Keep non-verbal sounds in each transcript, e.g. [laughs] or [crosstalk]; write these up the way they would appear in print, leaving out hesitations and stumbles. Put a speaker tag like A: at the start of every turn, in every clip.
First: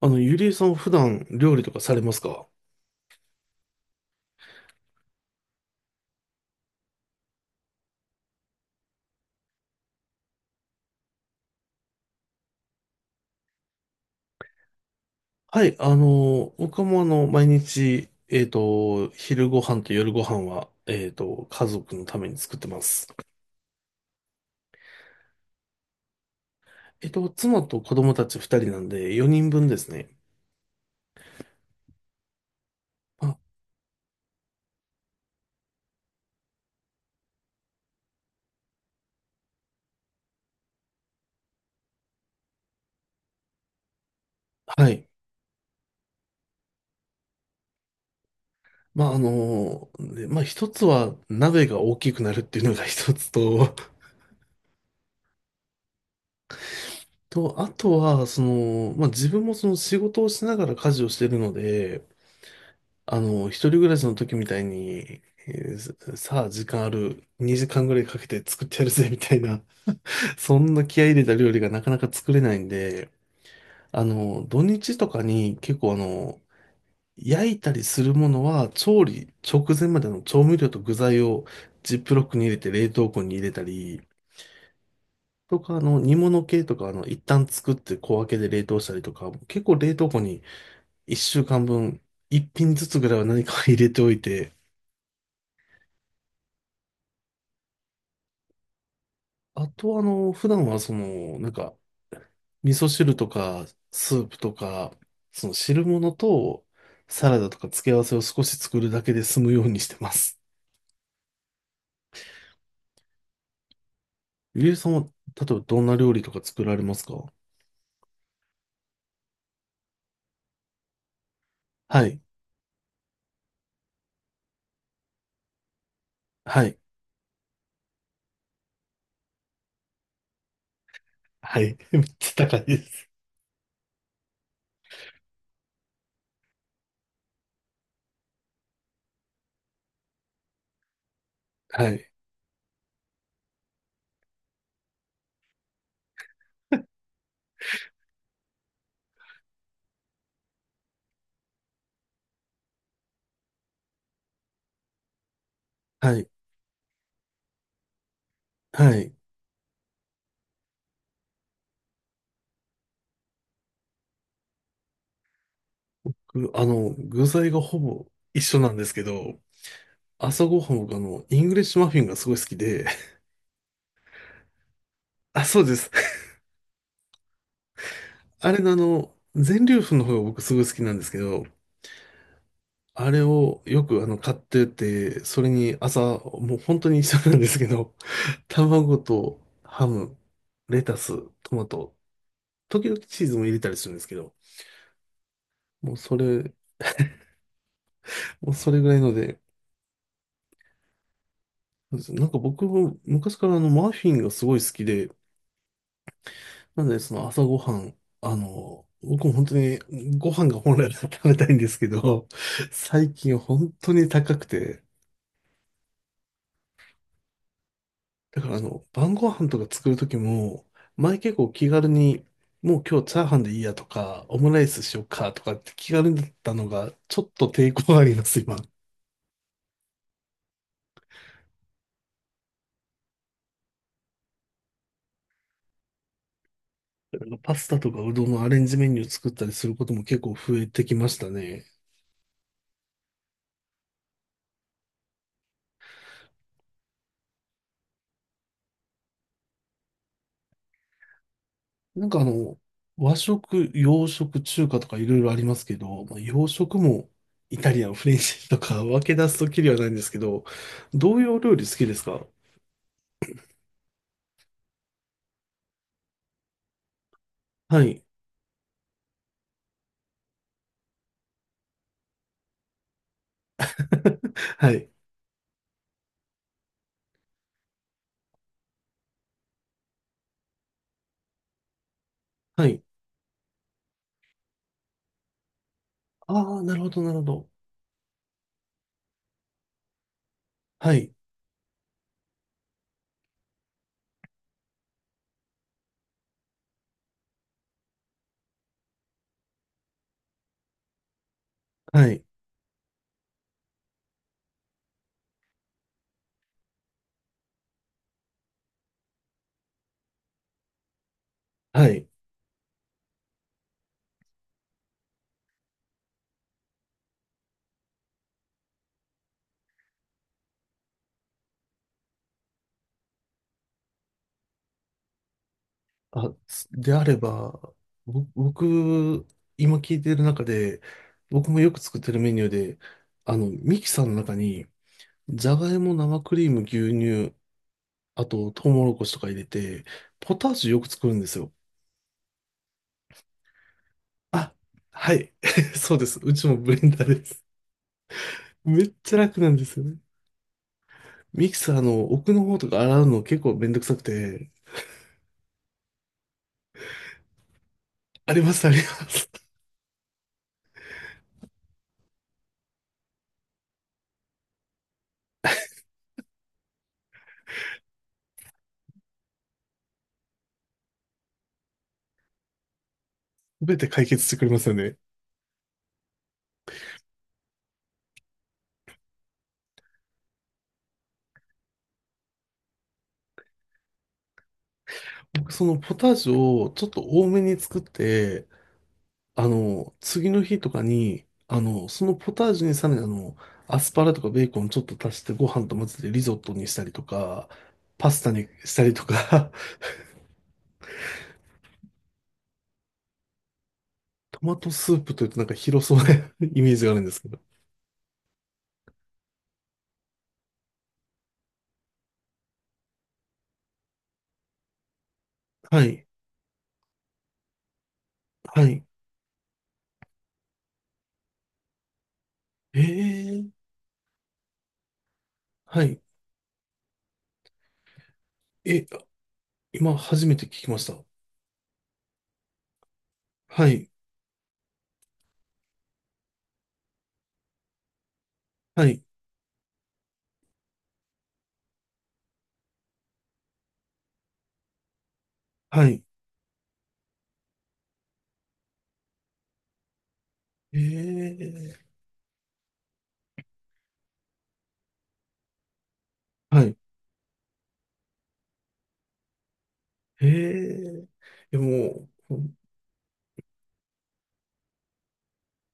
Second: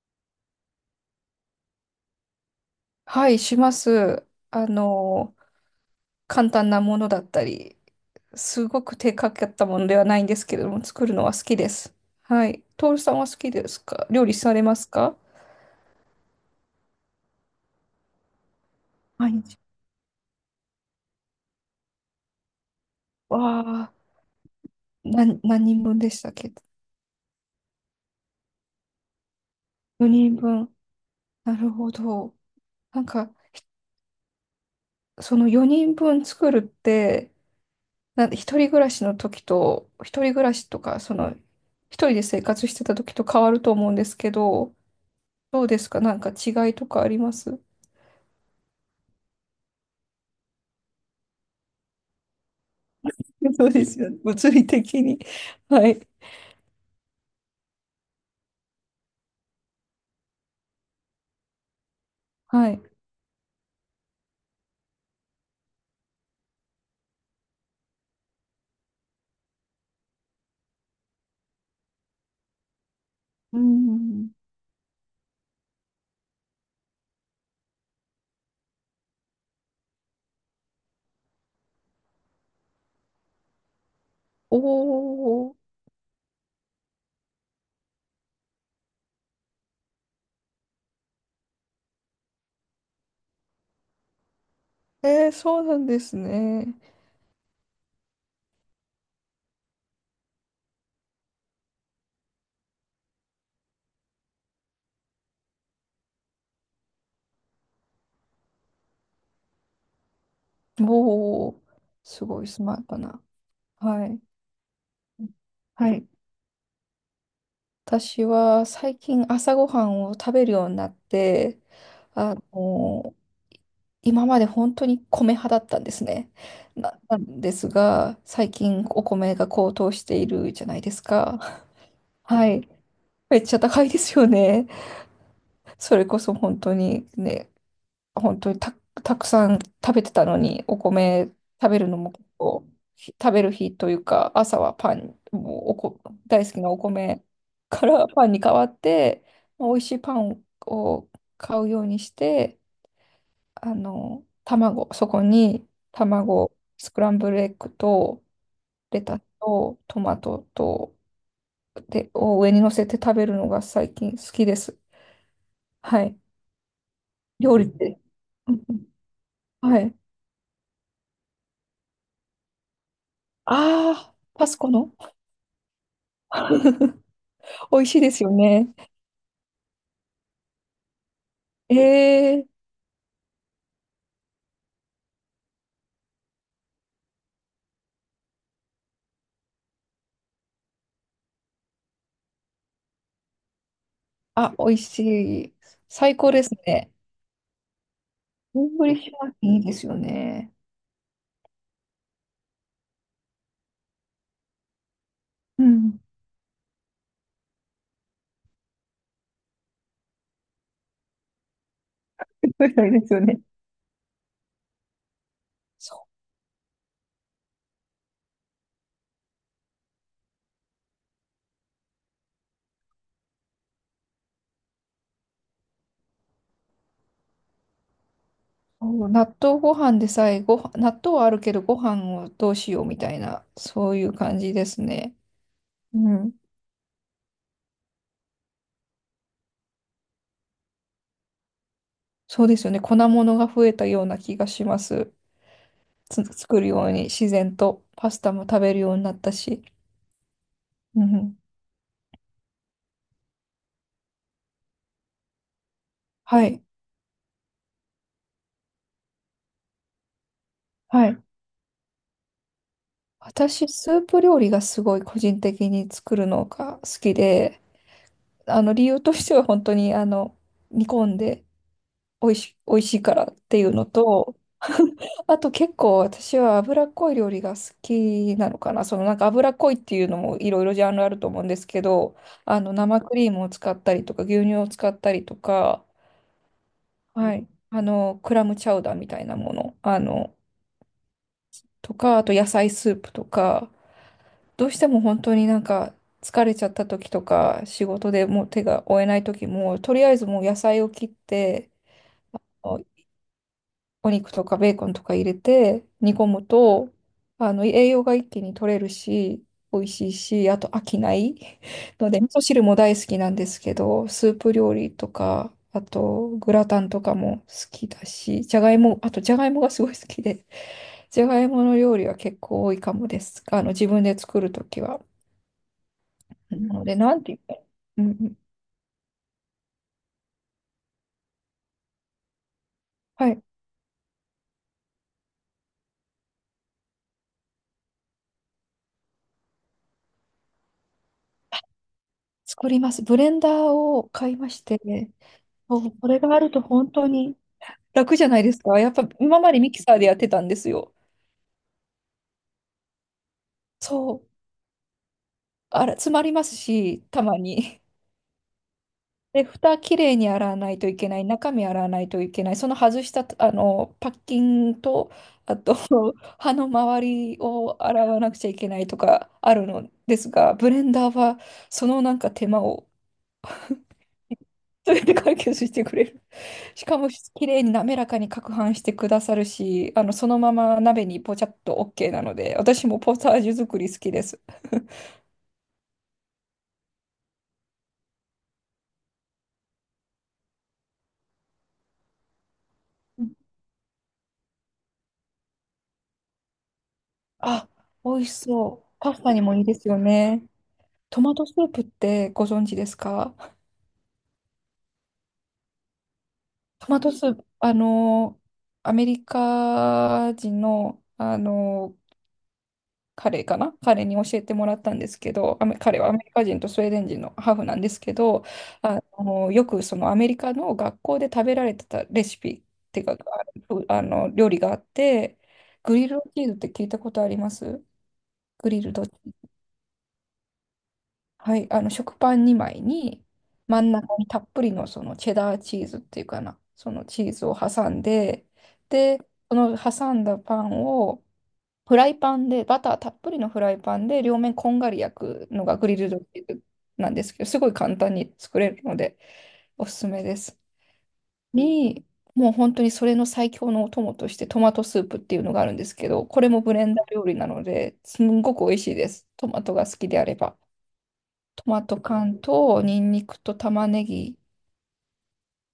A: ゆりえさんは普段料理とかされますか？
B: はい、します。あの、簡単なものだったり、すごく手かかったものではないんですけれども、作るのは好きです。はい。徹さんは好きですか？料理されますか？
A: はい、僕も毎日、
B: 毎
A: 昼
B: 日。
A: ご飯と夜ご飯は、家族のために作ってます。
B: わあ、何人分でしたっけ？
A: 妻と子供たち2人なんで4人分です
B: 4
A: ね。
B: 人分。なるほど。なん
A: あ、
B: か、その4人分作るって、一人暮らしの時と、一人暮らしとか、一人で生活してた時と変わると思うんですけど、
A: はい。
B: どうですか？なんか違いとかあります？
A: まあ、あの、で、まあ、一つは鍋が大きくなるっていうのが [laughs] 一つ
B: そう
A: と、
B: ですよね。物理的に。はい。
A: と、あとは、自分もその仕事をしながら家事をしてるので、
B: はい。
A: 一人暮らしの時みたいに、えーさあ時間ある、2時間ぐらいかけて作ってやるぜみたいな、[laughs] そんな気合い入れた料理がなかなか作れないんで、
B: うん。
A: 土日とかに結構焼いたりするものは調理直前までの調味料と具材をジップロックに入れて冷凍庫に入れたり、
B: お
A: と
B: ー。
A: か、煮物系とか、一旦作って小分けで冷凍したりとか、結構冷凍庫に1週間分、1品ずつぐらいは何か入れておいて、
B: そうなんですね。
A: あと、普段はその、味噌汁とか、スープとか、その汁物と、サラダとか付け合わせを少し作るだけで済むようにしてます。
B: おー。すごいスマートな。はい。
A: ゆりえさんは、例えばどん
B: は
A: な
B: い。
A: 料理とか作られますか？
B: 私は最近朝ごはんを食べるようになって、
A: はい。
B: あの、今まで本当に米派だったんですね。
A: はい。
B: なんですが、最近お米が高騰しているじゃないです
A: は
B: か。
A: い。[laughs] めっちゃ
B: は
A: 高い
B: い。
A: です。
B: めっちゃ高いですよね。それこそ本当にね、本当にたくさん食べてたのに、お米食べ
A: は
B: るの
A: い。
B: も結構、食べる日というか、朝はパン、もうおこ、大好きなお米からパンに変わって、まあ美味しいパンを買うようにして、卵、そこに
A: はい。
B: 卵、スクランブルエッグと、
A: は
B: レ
A: い。
B: タスと、トマトと、で、を上に乗せて食べるのが最近好きです。はい。
A: ぐあの、具材
B: 料
A: が
B: 理っ
A: ほ
B: て。
A: ぼ一
B: う
A: 緒
B: ん
A: な
B: う
A: んで
B: ん、
A: すけど、
B: はい。
A: 朝ごはん僕イングリッシュマフィンがすごい好きで、
B: ああ、パスコの、
A: [laughs] あ、そうです。
B: 美味しいですよ
A: あれ
B: ね。
A: の全粒粉の方が僕すごい好きなんですけど、
B: ええ
A: あれをよく買ってて、それに朝、もう本当に一緒なんですけど、[laughs] 卵とハム、レタス、トマト、時々チーズも入れたりするんですけど、
B: 美味しい。
A: もうそ
B: 最高です
A: れ、
B: ね。
A: もう
B: イ
A: そ
B: ン
A: れ
B: グ
A: ぐ
B: リ
A: ら
B: ッ
A: い
B: シ
A: の
B: ュマフ
A: で、
B: ィンいいですよね。
A: なんか僕も昔からマフィンがすごい好きで、
B: うん。
A: なのでその朝ごはん、僕も本当にご飯が本来は食べたいんですけど、
B: そうで
A: 最
B: すよ
A: 近
B: ね。
A: 本当に高くて、
B: そ
A: だから晩ご飯とか作るときも、前結構気軽に、もう今日チャーハンでいいやとか、オムライスしようかとかって気軽だったのが、ちょっと抵抗があります、今。だ
B: う、納豆ご飯でさえご飯、納豆はあるけどご飯をどうしようみたいな、そういう感じですね。うん。
A: からパスタとかうどんのアレンジメニュー作ったりすることも結構増えてきましたね。
B: そうですよね。粉物が増えたような気がします。作るように自然とパスタも食べるようになったし。うん。
A: なんかあの、和食、洋食、中華とかいろいろありますけど、
B: は
A: 洋
B: い。
A: 食もイタリアン、フレンチとか分け出すときりはないんですけど、
B: は
A: ど
B: い。
A: ういうお料理好きですか？
B: 私、スープ料理がすごい個人的に作るのが好きで、
A: はい、
B: あの理由としては本当に煮込んで、美味しいからっていうのと、
A: [laughs] はい、
B: [laughs] あと結構私は脂っこい料理が好きなのかな。そのなんか脂っこいっていうのもいろいろジャンルあると思うんですけど、
A: はい。
B: 生クリームを使ったりとか牛乳を使ったりとか、
A: ああ、なるほど、なるほ
B: はい、
A: ど。
B: クラムチャウダーみたいなもの、
A: はい、
B: とか、あと野菜スープとか、どうしても本当になんか疲れちゃった時とか、仕事でもう手が負えない時も、とりあえずもう野菜を切って、
A: はい、
B: おお肉とかベーコンとか入れて煮込むと、栄養が一気に取れるし、美味しいし、あと飽きない
A: は
B: [laughs]
A: い。
B: ので、味噌汁も大好きなんですけど、スープ料理とか、あとグラタンとかも好きだし、じゃがいも、あとじゃがいもがすごい好きで、じゃがいもの料理は結構多いかもです、自分で作る時は。
A: あ、
B: な
A: す
B: の
A: で
B: で、
A: あ
B: な
A: れ
B: んて言っ
A: ば、
B: たら、うんう
A: ぼ
B: ん、
A: 僕、今聞いてる中で、僕もよく作ってるメニューで、
B: はい、
A: ミキサーの中に、じゃがいも、生クリーム、牛乳、あと、トウモロコシとか入れて、ポタージュよく作るんですよ。
B: 作ります。ブレンダーを買いま
A: あ、
B: して、
A: はい。
B: そ
A: [laughs]
B: う、
A: そうで
B: これ
A: す。う
B: があ
A: ち
B: る
A: も
B: と
A: ブレン
B: 本
A: ダ
B: 当
A: ーで
B: に
A: す。
B: 楽じゃないですか。
A: め
B: やっ
A: っ
B: ぱ
A: ちゃ
B: 今
A: 楽な
B: ま
A: ん
B: で
A: で
B: ミ
A: す
B: キ
A: よ
B: サ
A: ね。
B: ーでやってたんですよ。
A: ミキサーの奥の方とか洗うの結構めんどくさく
B: そう、
A: て、
B: あら、詰まりますし、たまに。[laughs]
A: あります。
B: で、
A: [laughs]
B: 蓋きれいに洗わないといけない、中身洗わないといけない、その外したパッキンと、あと [laughs] 歯の周りを洗わなくちゃいけないとかあるのですが、ブレンダーはそのなんか手間を、
A: 全て解決してくれますよ
B: そ
A: ね。
B: れで解決してくれる。[laughs] しかも、綺麗に滑らかに攪拌してくださるし、そのまま鍋にポチャッと OK なので、私もポタージュ作り好きです。
A: 僕そのポタージュをちょっと多めに作って、次の日とかに、そのポタージュにさらに
B: うん
A: アスパラとかベーコンちょっと足してご飯と混ぜてリゾットにしたりとか、
B: あ、
A: パ
B: 美
A: ス
B: 味
A: タ
B: し
A: にした
B: そ
A: り
B: う。
A: と
B: パスタに
A: か、
B: もいいですよね。トマトスープってご存知ですか？
A: [laughs] トマトスープというとなんか広そうな [laughs] イメージ
B: ト
A: がある
B: マ
A: んで
B: ト
A: す
B: ス
A: け
B: ー
A: ど。
B: プ、アメリカ人の、彼かな彼に教えてもらったんですけど、
A: は
B: 彼
A: い。
B: はアメリカ人とスウェーデン人のハーフなんですけど、
A: はい。
B: よくそのアメリカの学校で食べられてたレシピっ
A: え
B: ていうか、
A: ー、
B: あの料理があって、
A: は
B: グ
A: い。
B: リルドチーズって聞いたことあります？グリ
A: え、
B: ルドチーズ。
A: 今初めて聞きました。
B: はい、食パン2枚に、
A: は
B: 真
A: い。
B: ん中にたっぷりのそのチェダーチーズっていうかな、そのチーズを挟んで、
A: はい。
B: で、その挟んだパンを、フライパンで、バターたっぷりのフライパンで両面こんがり焼くのが
A: は
B: グリ
A: い。
B: ルドビーフなんですけど、すごい簡単に作れるので、おすすめです。
A: えー、
B: に、もう本当にそれの最強のお供としてトマトスープっていうのがあるんですけど、これも
A: は
B: ブ
A: い。
B: レンダー料理なので、すんごく美味しいです。トマトが好きで
A: え
B: あれば。
A: ー、いや
B: トマト
A: も
B: 缶
A: う、
B: とニンニクと玉ねぎ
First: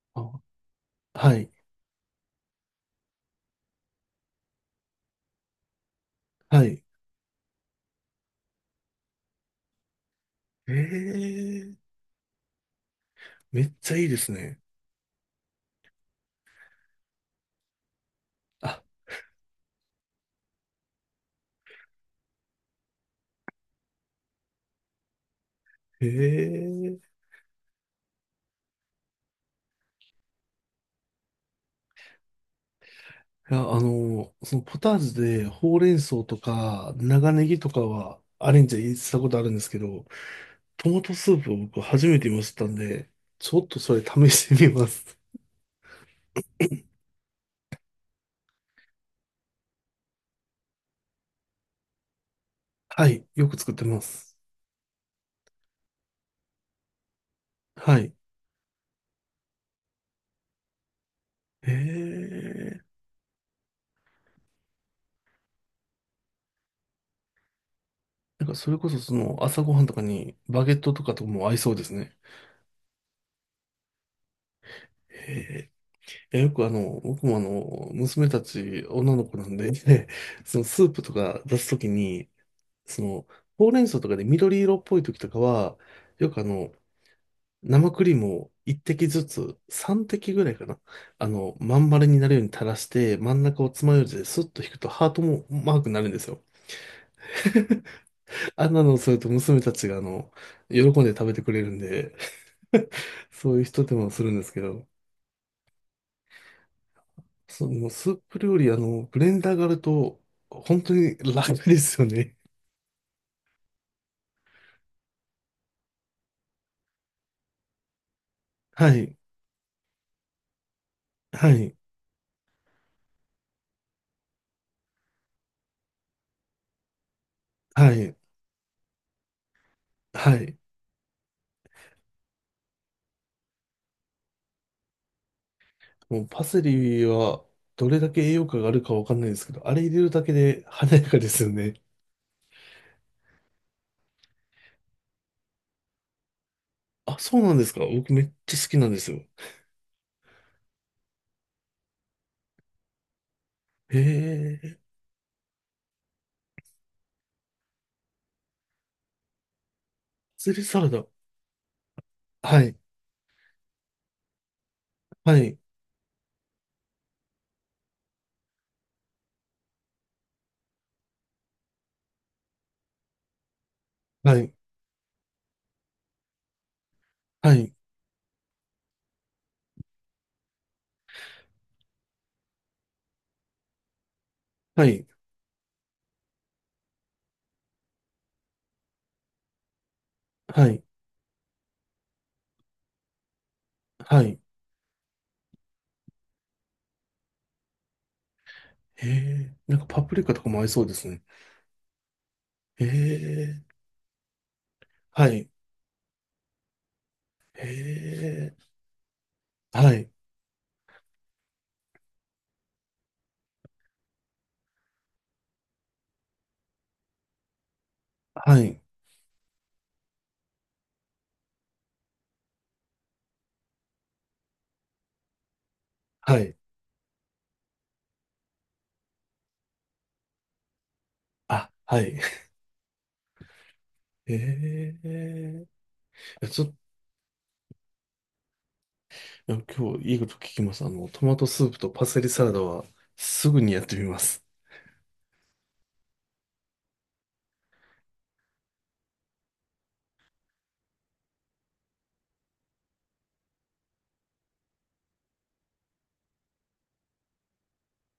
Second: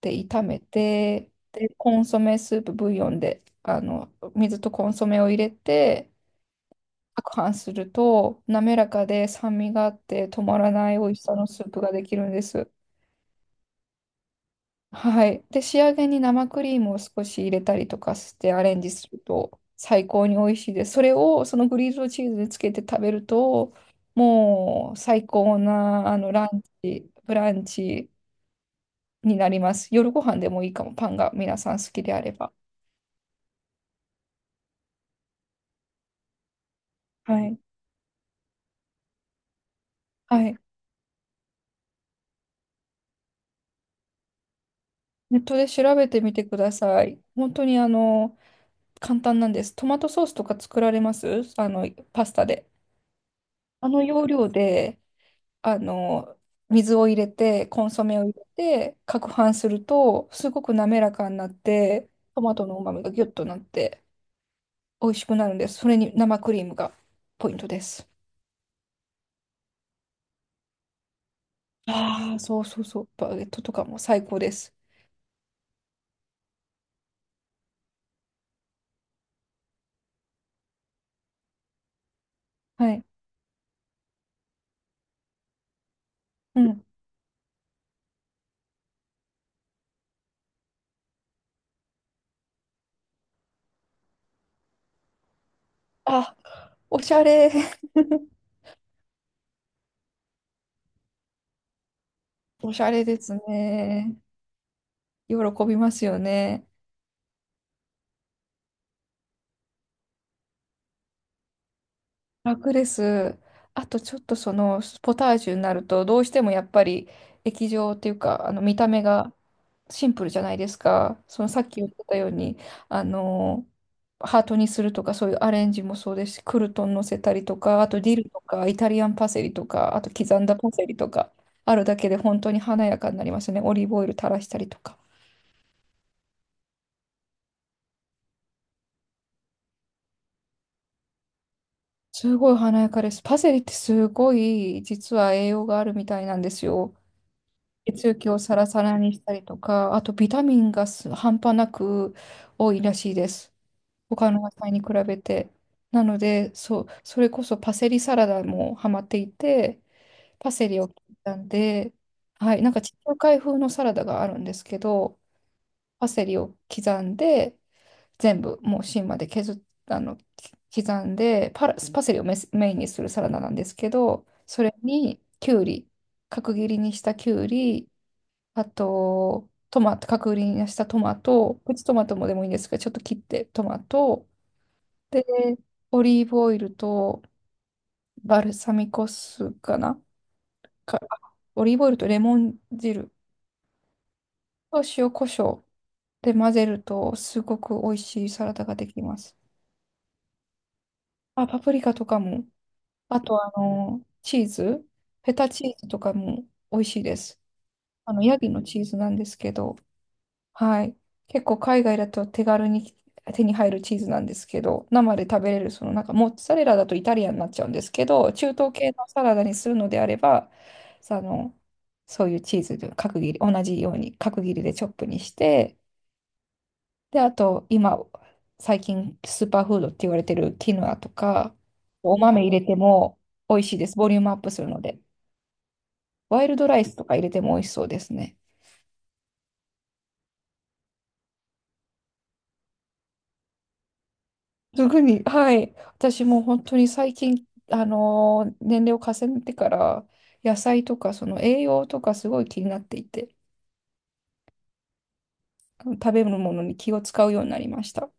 B: で
A: あ、
B: 炒めて、
A: はい。
B: で、コンソメスープブイヨンで、水とコンソメを入れて、
A: はい。
B: 攪拌すると、滑らかで酸味があって止まらない美味しさ
A: え
B: のスー
A: え、
B: プができるんです。
A: めっちゃいいですね。
B: はい。で、仕上げに生クリームを少し入れたりとかしてアレン
A: あ、
B: ジすると最高に美味しいです。それをそのグリルドチーズにつけて食べると、もう最高なラン
A: ええ、
B: チ、ブランチになります。夜ご飯でもいいかも、パンが皆さん好きであれば。
A: いや、そのポタージュでほうれん草とか長
B: は
A: ネギ
B: い。
A: とかはアレンジしたことあるんですけど、
B: はい。
A: トマトスープを僕初めて見ましたんで、ちょっとそれ試してみます。
B: ネットで調べてみてください。本当に簡単なんです。トマトソースとか作られますパスタで。
A: [laughs] はい、よく作って
B: あ
A: ま
B: の要
A: す。
B: 領で、あの、水を入れて、コン
A: は
B: ソ
A: い。
B: メを入れて、攪拌すると、すごく滑らかになって、
A: え
B: トマトの
A: え、
B: 旨味がギュッとなって、美味しくなるんです。それに生クリームがポイントです。
A: なんかそれこそその朝ごはんとかにバゲットとかとも合いそうですね。
B: ああ、そうそうそう。バゲットとかも最高です。
A: へえ、えよく僕も娘たち、女の子なんで、[laughs] そのスープとか出すときに、
B: は
A: そ
B: い。
A: の、ほうれん草とかで緑色っぽいときとかは、よく
B: うん。
A: 生クリームを一滴ずつ、三滴ぐらいかな。まん丸になるように垂らして、真ん中を爪楊枝でスッと引くとハートもマークになるんです
B: あ、
A: よ。
B: おしゃれ。[laughs]
A: [laughs] あんなのをすると娘たちが喜んで食べてくれるんで
B: おし
A: [laughs]
B: ゃれです
A: そういう一手間を
B: ね。
A: するんですけど。
B: 喜びますよね。
A: そのスープ料理、ブレンダーがあると、本当に楽ですよね。
B: 楽です。あとちょっと、そのポタージュになるとどうしてもやっぱり液状っていうか、見
A: は
B: た目
A: い、
B: がシンプルじゃないですか。その
A: は
B: さっ
A: い、
B: き言ってたように、あのハートにするとか、そういうアレンジもそうですし、クルトン乗せたりとか、あ
A: は
B: とデ
A: い、
B: ィルとかイタリアンパセリとか、あと
A: は
B: 刻ん
A: い。
B: だパセリとかあるだけで本当に華やかになりますね。オリーブオイル垂らしたりとか。
A: もうパセリは、どれだけ栄養価があるかわかんないですけど、あれ入れるだけで華やかですよね。
B: すごい華やかです。パセリってすごい実は栄養があるみたいなんですよ。
A: あ、そうなんですか。
B: 血
A: 僕め
B: 液
A: っ
B: を
A: ち
B: サ
A: ゃ
B: ラ
A: 好き
B: サ
A: なん
B: ラ
A: です
B: にし
A: よ。
B: たりとか、あとビタミンが半端なく多いらしいです。
A: へ
B: 他の野菜
A: え、
B: に比
A: パ
B: べて。なので、そう、それこそパセリサラダもハマっていて、パ
A: セリ
B: セリ
A: サ
B: を
A: ラ
B: 切
A: ダ。
B: ったんで、は
A: は
B: い、なん
A: い、
B: か地中海風のサラダがあるんですけど、
A: はい、
B: パセリを刻んで、全部もう芯まで削っあの、刻んで、パセリをメインにするサラダなんですけど、
A: はい、
B: それにきゅうり、角切りにしたきゅう
A: はい、
B: り、あと、トマト、角切りにしたトマト、プチトマトもでもいいんですけど、ちょっと切ってトマト、
A: はい、
B: で、オリーブオイルと、バルサミコ酢かな、
A: はい、
B: か、オリーブオイルとレモン汁
A: はい。
B: と塩コショウで混ぜると、すごく美味しいサラダができ
A: へ
B: ます。
A: え、なんかパプリカとかも合いそうですね。
B: あ、パプリカとかも、
A: へ
B: あと、
A: え、
B: チーズ、
A: は
B: フェ
A: い、
B: タチーズとかも美味しいです。
A: へ
B: ヤギの
A: え、
B: チーズなんですけど、
A: はい、
B: はい。結構海外だと手軽に手に入るチーズなんですけど、生で食べれる、そのなんかモッツァレラだとイタリアンになっちゃうんですけど、中
A: は
B: 東
A: い、
B: 系のサラダにするのであれば、さあの、そういうチーズで角切り、同じように角切りでチョップにして、
A: はい。
B: で、あと今、最近スーパーフードって言われてるキヌアとか、
A: あ、は
B: お
A: い。
B: 豆
A: [laughs]
B: 入れても美味しいです。ボリュームアップするの
A: え
B: で。
A: え、
B: ワイル
A: ちょ
B: ド
A: っと、
B: ライスとか入れても美味しそうですね。
A: いや今日いいこと聞きます。トマトスープとパセリサラダはすぐにやってみます。
B: すぐに、はい。私も本当に最近、年齢を重ねてから、野菜とか、その栄養とかすごい気になっていて、食べ物に気を使うようになりました。